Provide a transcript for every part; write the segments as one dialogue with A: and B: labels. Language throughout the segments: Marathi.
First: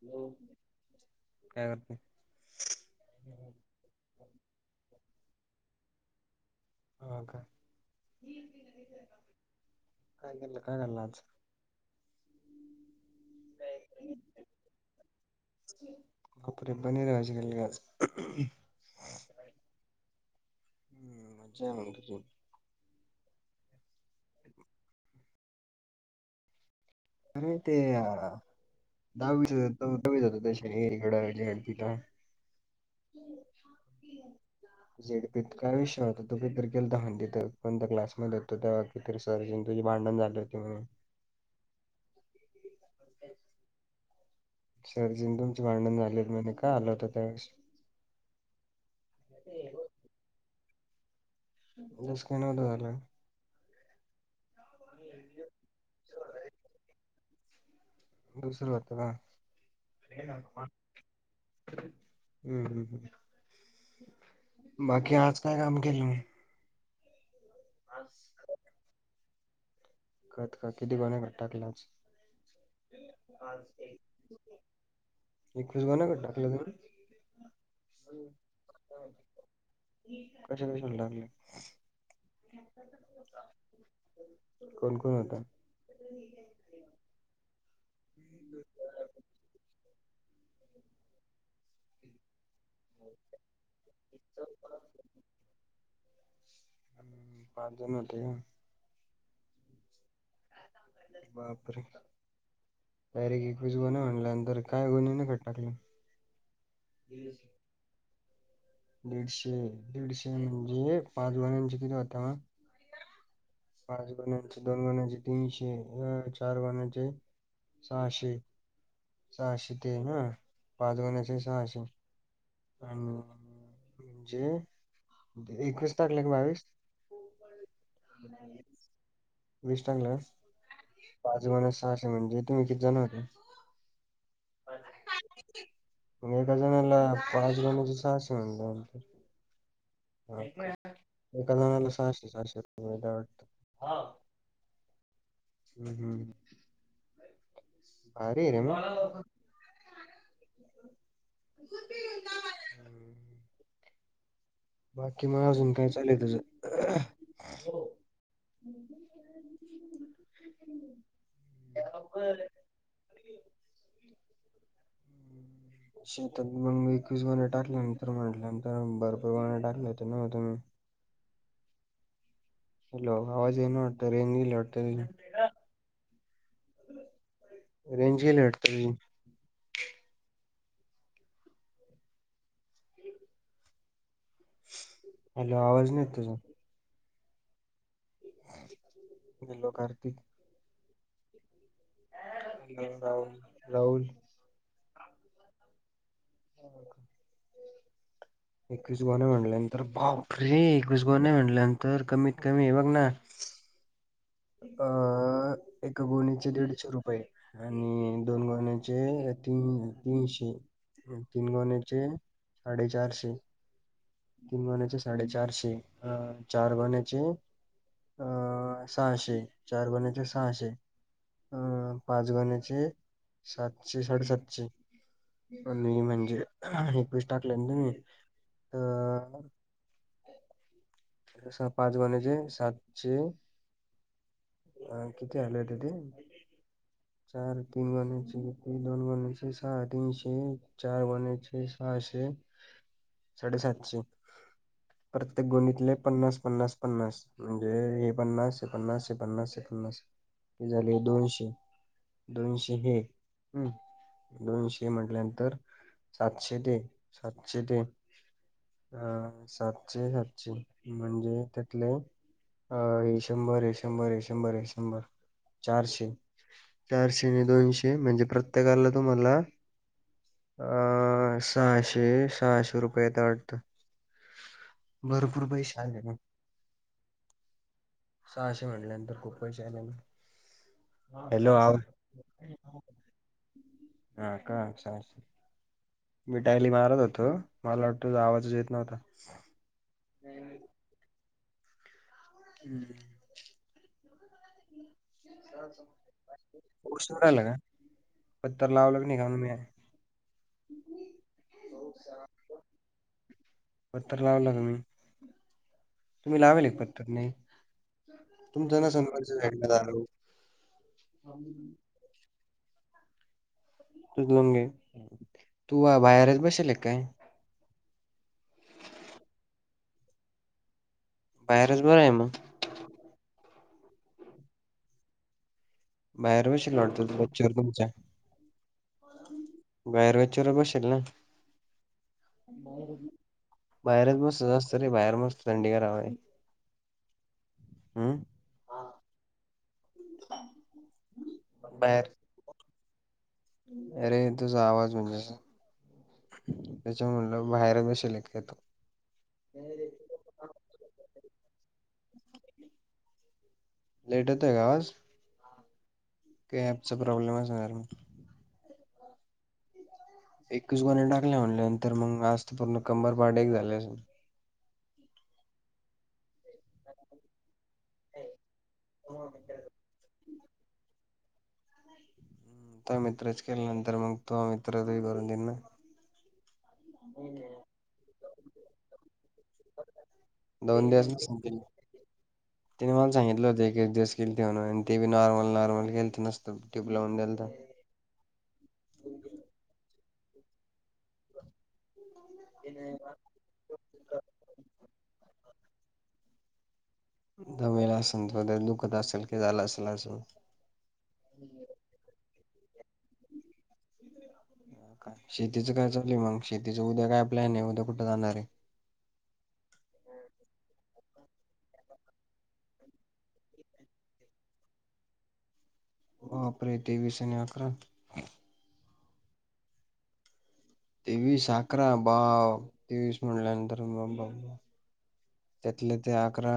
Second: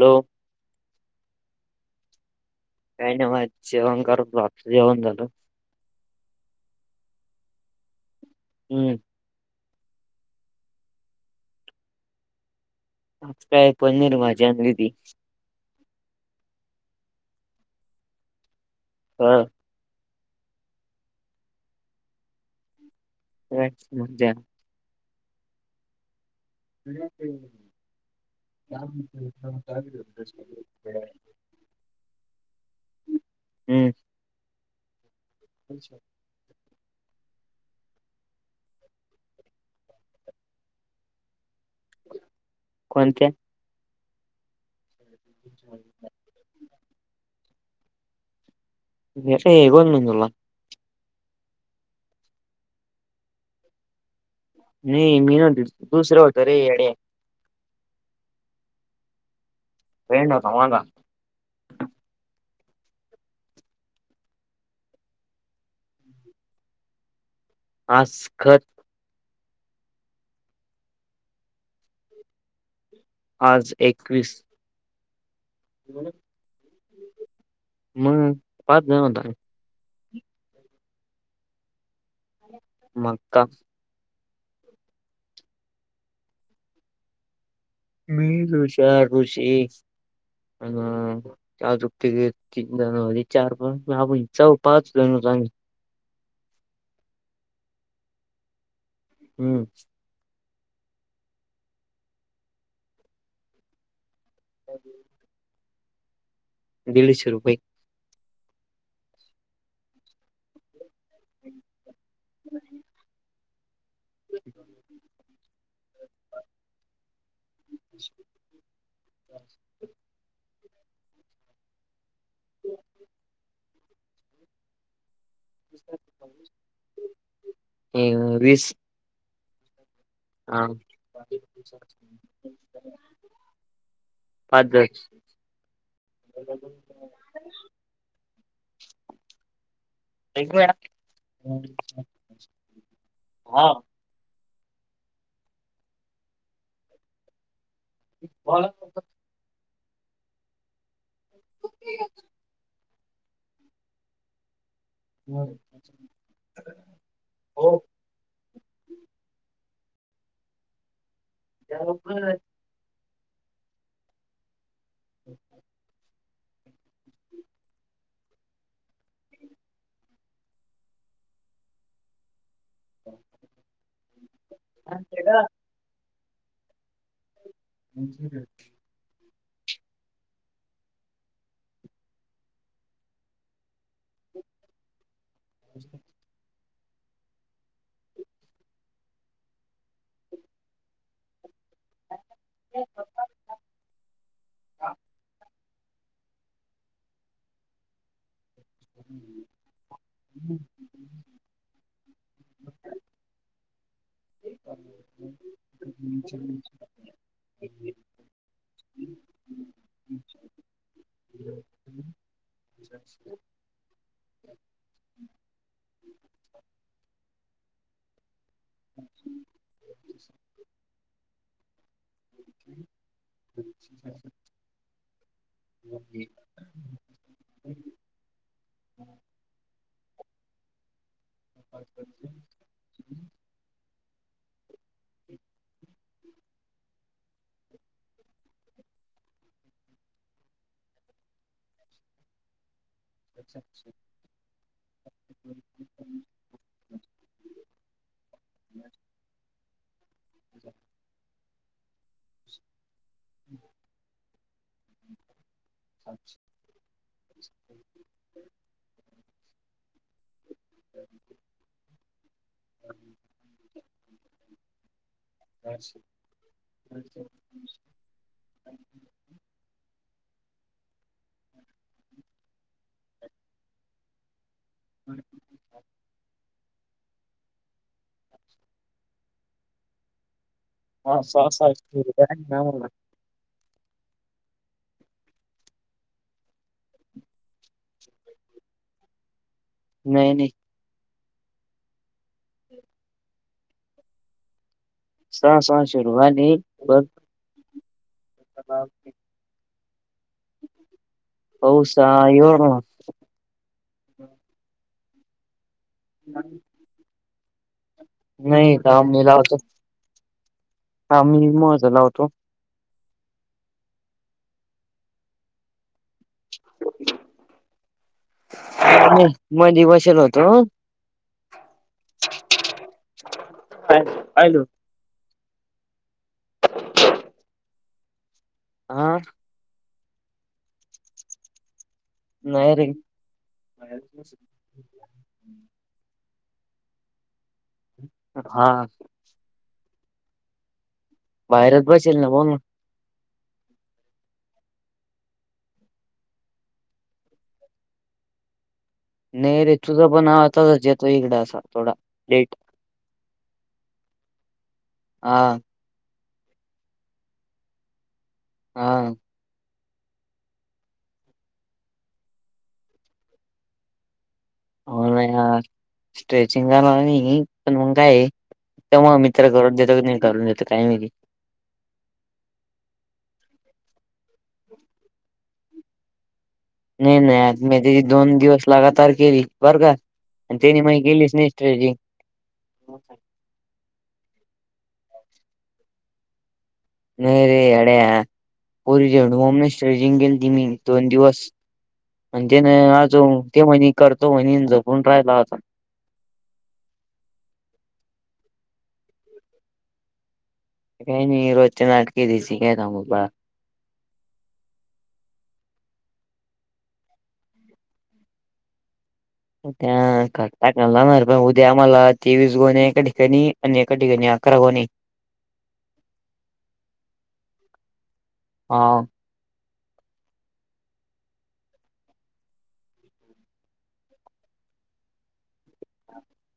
A: हॅलो
B: काय करते
A: काही नाही म जेवण करत होतो आत्ता जेवण झालं
B: हो का
A: हम्म
B: काय केलत काय खाल्ल आज
A: आज काय पनीर भाजी आणली होती
B: बापरे पनीर भाजी केली का आज
A: ह
B: हम् मज्जा आहे म
A: होय मज्जा [inaudible]
B: तुम्ही ते अ दहावीस [unintelligible] हे इकडं [unintelligible]
A: [inaudible]
B: झेडपीत काय विषय होता? तू काहीतरी केलं त म्हण तिथ पण क्लासमध्ये होतो तेव्हा का तरी सराची आणि तुझी भांडण झाली होती म्हण
A: कोणत्या?
B: सरची आणि तुमची भांडणं झालेली म्हणे का आला होतं त्या वेळेस
A: येतोय उगाच म्हणलं तुम्हाला.
B: दस कोणाला आलाय.
A: नाही मी नव्हतो दुसरं होत रे यड्या.
B: दुसर होत हा,
A: फ्रेंड होता माझा
B: [inaudible] हम्म हम्म हम्म, बाकी आज काय काम केलं.
A: आज खत.
B: खत का किती [unintelligible] गोण्या टाकल्या आज
A: आज एक वीस.
B: एकवीस गोण्या का टाकल्या का रे.
A: मग पाच जण होता.
B: कश्या कश्याला टाकल्या.
A: मका.
B: कोण कोण होत. [inaudible]
A: मी, ऋष्या, ऋषी आण अजून [unintelligible] अजून तीघे आहेत की [unintelligible]
B: हम्म, पाच जण होते.
A: हम्म,
B: बापरे डायरेक्ट एकवीस गोण्या म्हणला. नंतर काय गोण्याने खत टाकलं.
A: दिडशे रुपये.
B: दीडशे दीडशे म्हणजे पाच गोण्याचे किती होता. पाच गोण्यांचे दोन गोण्यांचे तीनशे चार गोण्याचे. सहाशे सहाशे तेन ह, पाच गोण्याचे सहाशे हम्म, म्हणजे. एकवीस टाकले की, बावीस.
A: अ वीस
B: वीस टाकलास.
A: हा
B: पाच गोण्या सहाशे म्हणजे तुम्ही किती जण आहात.
A: पाच जण
B: [unintelligible] मग एका जणाला पाच गोण्याचे सहाशे म्हटल्या वर.
A: एक
B: एका जणाला
A: मिनिट
B: सहाशे सहाशे रुपये दिले वाटत हा, हम्म हम्म, भारी आहे रे
A: बोला
B: मग.
A: [inaudible]
B: बाकी मग अजून काय चाललंय तुझं. [inaudible]
A: हो
B: या लवकर.
A: [inaudible]
B: शेतात मग मी एकवीस गोण्या टाकल्या नंतर म्हटल्यानंतर भरपूर गोण्या टाकले होते ना मी. हॅलो, आवाज येईना वाटत रेंज गेली वाटत. रेंज गेली वाटत रेंज. हॅलो, आवाज नाही येत तुझा. हॅलो, कार्तिक भाऊ [unintelligible] राहुल
A: हा,
B: हो का [unintelligible] एकवीस गोन्या म्हणल्यानंतर बापरे रे एकवीस गोन्या म्हणल्यानंतर कमीत कमी बघ ना अ एका गोणीचे दिडशे रुपये. आणि दोन गोण्यांचे तीन तीनशे. तीन गोन्याचे साडेचारशे. तीन गोन्याचे साडेचारशे अ चार गोण्याचे अ सहाशे चार गोन्याचे सहाशे पाच गोण्याचे सातशे साडेसातशे. पण मी म्हणजे एकवीस टाकले न तुम्ही?
A: हम् [inaudible]
B: अश्या पाच गोन्याचे सातशे अ किती आलय तिथे चार तीन [inaudible] दोन [inaudible] सहा तीनशे. चार गोन्याचे सहाशे.
A: [inaudible]
B: साडेसातशे प्रत्येक गोणीतले पन्नास पन्नास पन्नास म्हणजे हे पन्नास हे
A: हाँ
B: पन्नास हे पन्नास हे पन्नास झाले दोनशे. दोनशे हे हम्म दोनशे म्हटल्यानंतर सातशे ते सातशे ते हां सातशे सातशे म्हणजे त्यातले अ हे शंभर हे शंभर हे शंभर हे शंभर चारशे चारशे नि दोनशे म्हणजे प्रत्येकाला तुम्हाला अ सहाशे सहाशे रुपये येता वाटत भरपूर पैसे आले नाय सहाशे म्हटल्यानंतर खूप पैसे आले ना
A: हा [inaudible]
B: ह का [inaudible] मी टायली मारत होतो मला वाटतं आवाजच येत नव्हता
A: नाही नाही
B: हम्म
A: सहा सहाशे [inaudible] बघ
B: कायलं का पत्तर लावल [inaudible] निघालं
A: पैऊसा येऊ [inaudible]
B: पत्थर लावला तुम्ही तुम्ही
A: ना.
B: लावेल एक पत्थर नाही.
A: नाही
B: तुमच्या
A: काम मी लावतो
B: [inaudible]
A: जलावतो
B: तु गोन घे तूवा बाहेरच बसेल काय
A: म [inaudible] मधी बसेले होतो
B: बाहेरच बरं आहे म
A: आ अहिलो
B: बाहेर बशील लढतो [inaudible] तुमच्या
A: हा
B: बाहेर गच्चीवर बसेल ना
A: नाही रे
B: बाहेरच बस चल रे बाहेर मस्त थंडीगार हवा आहे हम्म
A: हा.
B: [unintelligible]
A: बाहेरेच
B: बाहेर
A: बसेल ना [inaudible]
B: अरे, तुझा आवाज येऊन नाय राहिला. त्याच्या म्हणलं बाहेरच [unintelligible] का तू?
A: नाही, रे तुझं पण आवाज येतो इकडे असा थोडा लेट.
B: लेट येतोय का आवाज?
A: हा.
B: ॲपचा प्रॉब्लेम असणार मग तो.
A: हा.
B: एकवीस गोन्या टाकल्या म्हणल्या नंतर, मग आज तर पूर्ण कंबर पाठ एक झाले असेल.
A: [unintelligible] पण मग काय, तेव्हा मित्र करून देतो की नाही. करून देते काय माहित.
B: [unintelligible]
A: नाही नाही, आज मी [unintelligible] दोन दिवस लगातार केली बरं का. आणि त्यांनी माझी केली नाही [unintelligible]
B: त्यानी मला सांगितलं होते. एक एक दिवस केलती म्हणून आणि ते बी नॉर्मल नॉर्मल केलती नुसतं. [unintelligible]
A: नाही रे, ऐड्या पोरी [unintelligible] आणि तेन अजून ते म्हणी करतो म्हणी आणि झोपून राहिला होता.
B: दमेला असलं तो, दुखत असेल की झालं असेल असं.
A: काय नाही, रोजच्या नाटकी आहेत. ह्यची काय सांगू तुला.
B: शेतीचं काय चालूय मग? शेतीच उद्या काय प्लॅन आहे? उद्या कुठं जाणार आहे?
A: उद्या मला तेवीस गोणे एका ठिकाणी आणि एका ठिकाणी अकरा गोणी आहे.
B: बापरे! तेवीस आणि अकरा.
A: हा.
B: तेवीस, अकरा बाव तेवीस म्हटल्यानंतर [unintelligible] त्याले ते, अकरा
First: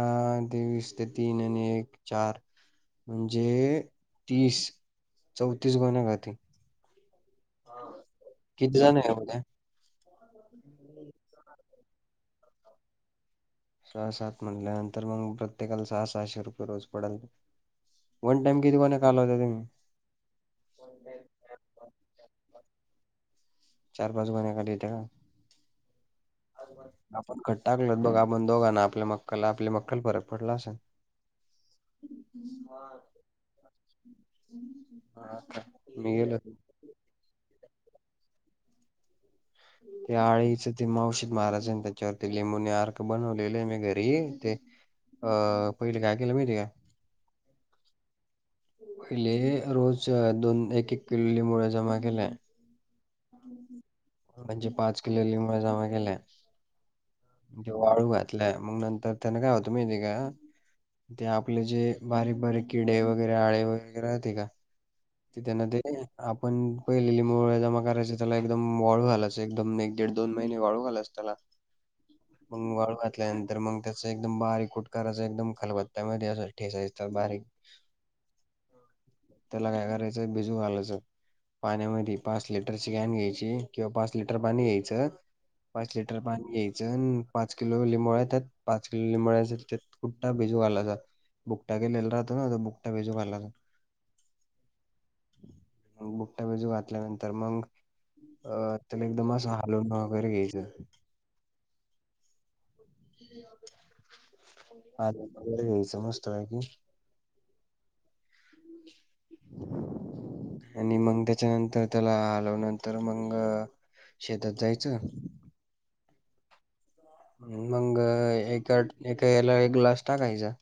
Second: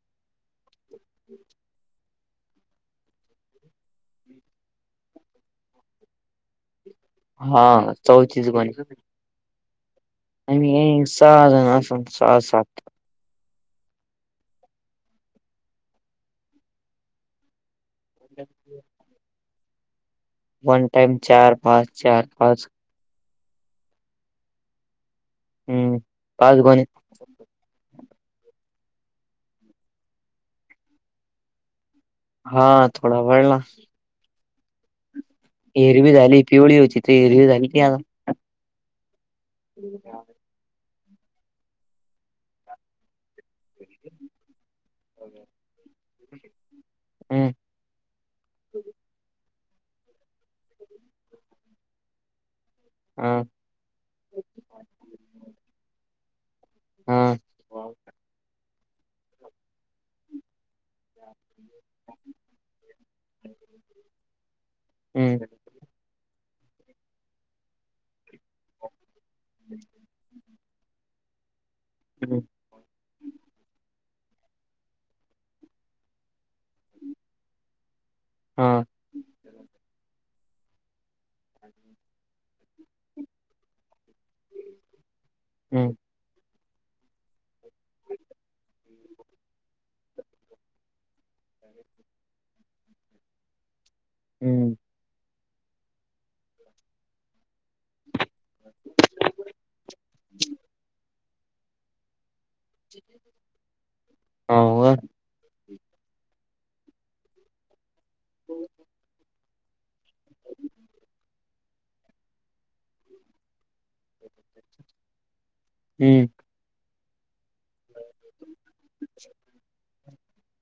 B: तेवीस ते तीन आणि एक चार. म्हणजे तीस चौतीस गोण्या [unintelligible]
A: हा चौतीस
B: किती
A: गोण्या.
B: जण आहे उद्या
A: आणि हे सहा अजून असणं, सहा सात?
B: सहा सात म्हटल्यानंतर, मग प्रत्येकाला सहा सहाशे रुपये रोज पडलं. वन टाइम किती गोण्या कालवता तुम्ही?
A: वन टाइम चार पाच, चार पाच.
B: चार पाच गुण्या कालिवता का.
A: हम्म पाच गोणे
B: आपण खत टाकलवततं बघं. आपण दोघांना आपल्या मक्कल आपली मक्कल परत पडला असलं.
A: हा थोडा वळला
B: [unintelligible]
A: हिरवी
B: गेलो
A: झाली, पिवळी होती ती हिरवी [unintelligible]
B: ते आळीच ते औषध मारायचं ना त्याच्यावर ते लिंबुनी अर्क बनवलं मी घरी ते. अ पहिले काय केलं महिती का.
A: हं.
B: पहिले रोज दोन एक - एक किलो लिंबोळे जमा केल्या.
A: हं.
B: म्हणजे, पाच किलो लिबोळ्या जमा केल्या.
A: हा
B: मग त्या वाळू घातल्या. मग नंतर त्यांना काय होतं माहिती का ते आपले जे बारीक बारीक किडे वगैरे, आळे वगैरे, रहाते का
A: हम्म
B: त्या न ते, आपण पहिले लिंबोळी जमा करायची त्याला एकदम वाळू घालायचं. अस एकदम एक दीड दोन महिने वाळू घालायचं त्याला.
A: ह.
B: मग वाळू घातल्यानंतर मग त्याच एकदम बारीक कुटकरायच एकदम खलबत्त्यामध्ये असं ठेसायच बारीक.
A: हा.
B: त्याला काय करायचंय बिजू घालायचं. पाण्यामध्ये पाच लिटरची कॅन घ्यायची किंवा पाच लिटर पाणी घ्यायचं
A: हम्म
B: पाच लिटर. पाणी घ्यायचं पाच किलो लिंबोळ्या त्यात पाच किलो लिंबोळ्या त्यात. बुकटा भिजू घालायचा बुकटा केलेला राहतो ना बुकटा भिजू घालायचा.
A: हम्म,
B: बुकटा भिजू घातल्यानंतर मग? अ त्याला एकदम असं हलवून वगैरे घ्यायचं. ह.
A: हं वर.
B: समजतं बाकी?
A: हो.
B: आणि मग त्याच्यानंतर त्याला हलव नंतर मग. शेतात जायचं?
A: हम्म,
B: मग एका याला एक ग्लास टाकायचा.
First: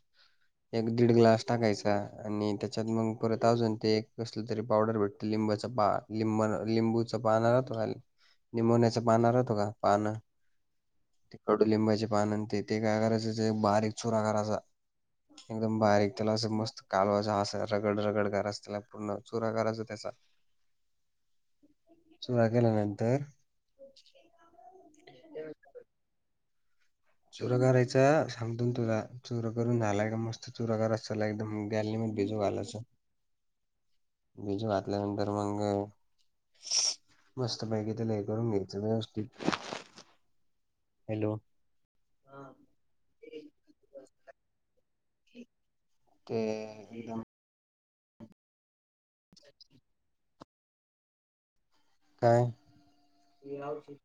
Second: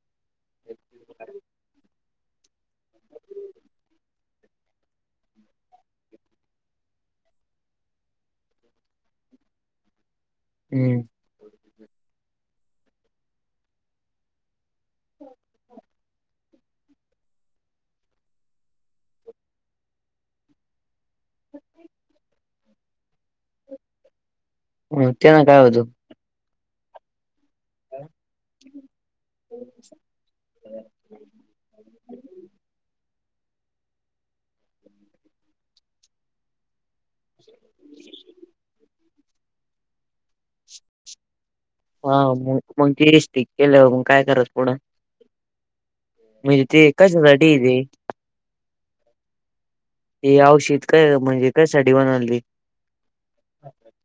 B: एक दीड ग्लास टाकायचा आणि त्याच्यात मग परत अजून ते एक कसलं तरी पावडर भेटती लिंबाचा पाक? लिंब लिंबूच का लिंबवण्याच पान राहतो का पानं?
A: हम्म,
B: ते कडुलिंबाचे पानं ते काय करायचं ते बारीक चुरा करायचा. एकदम बारीक त्याला असं मस्त कालवाचं असं रगड रगड करायच त्याला पूर्ण चुरा करायच त्याचा.
A: ह.
B: चुरा केल्यानंतर? ह.
A: हम त्यान काय होतं?
B: चुरा करायचा सांगतो ना तुला? चुरा करून झालायं का मस्त चुरा करायचं एकदम गॅलरी मध्ये भिजू घालायचं. भिजू घातल्या नंतर मग मस्त पैकी त्याला हे करून घ्यायचं व्यवस्थित. ह. हॅलो!
A: हा मग मग ते स्टक केलं मग काय करायचं पुढ?
B: ह.
A: म्हणजे ते कशासाठी आहे ते? ते औषध म्हणजे कशा साठी बनवलं ते?
B: ते औषध?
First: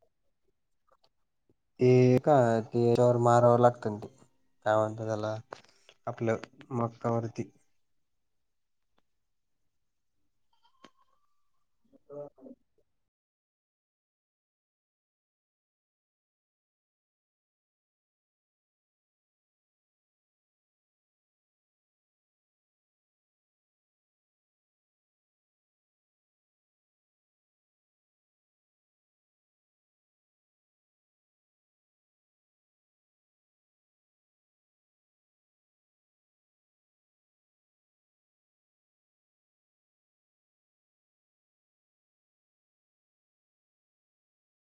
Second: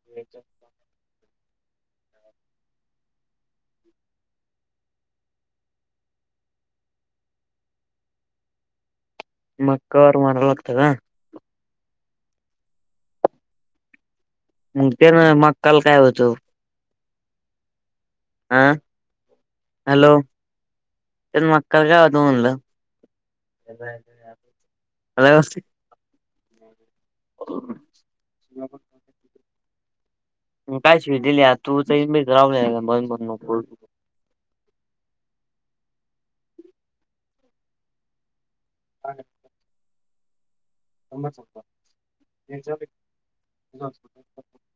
B: ते का पेरावर मारावर लागतं ते काय म्हणतात त्याला. आपलं मक्कावरती.
A: मक्का वर मारावं लागत का?
B: हो.
A: मग त्यानं मक्का ला काय होतं? आ, हॅलो! त्याला मक्का वर काय होतं म्हणलं? हॅलो [unintelligible] काय शिव्या दिलीया, [unintelligible] हा का, [unintelligible]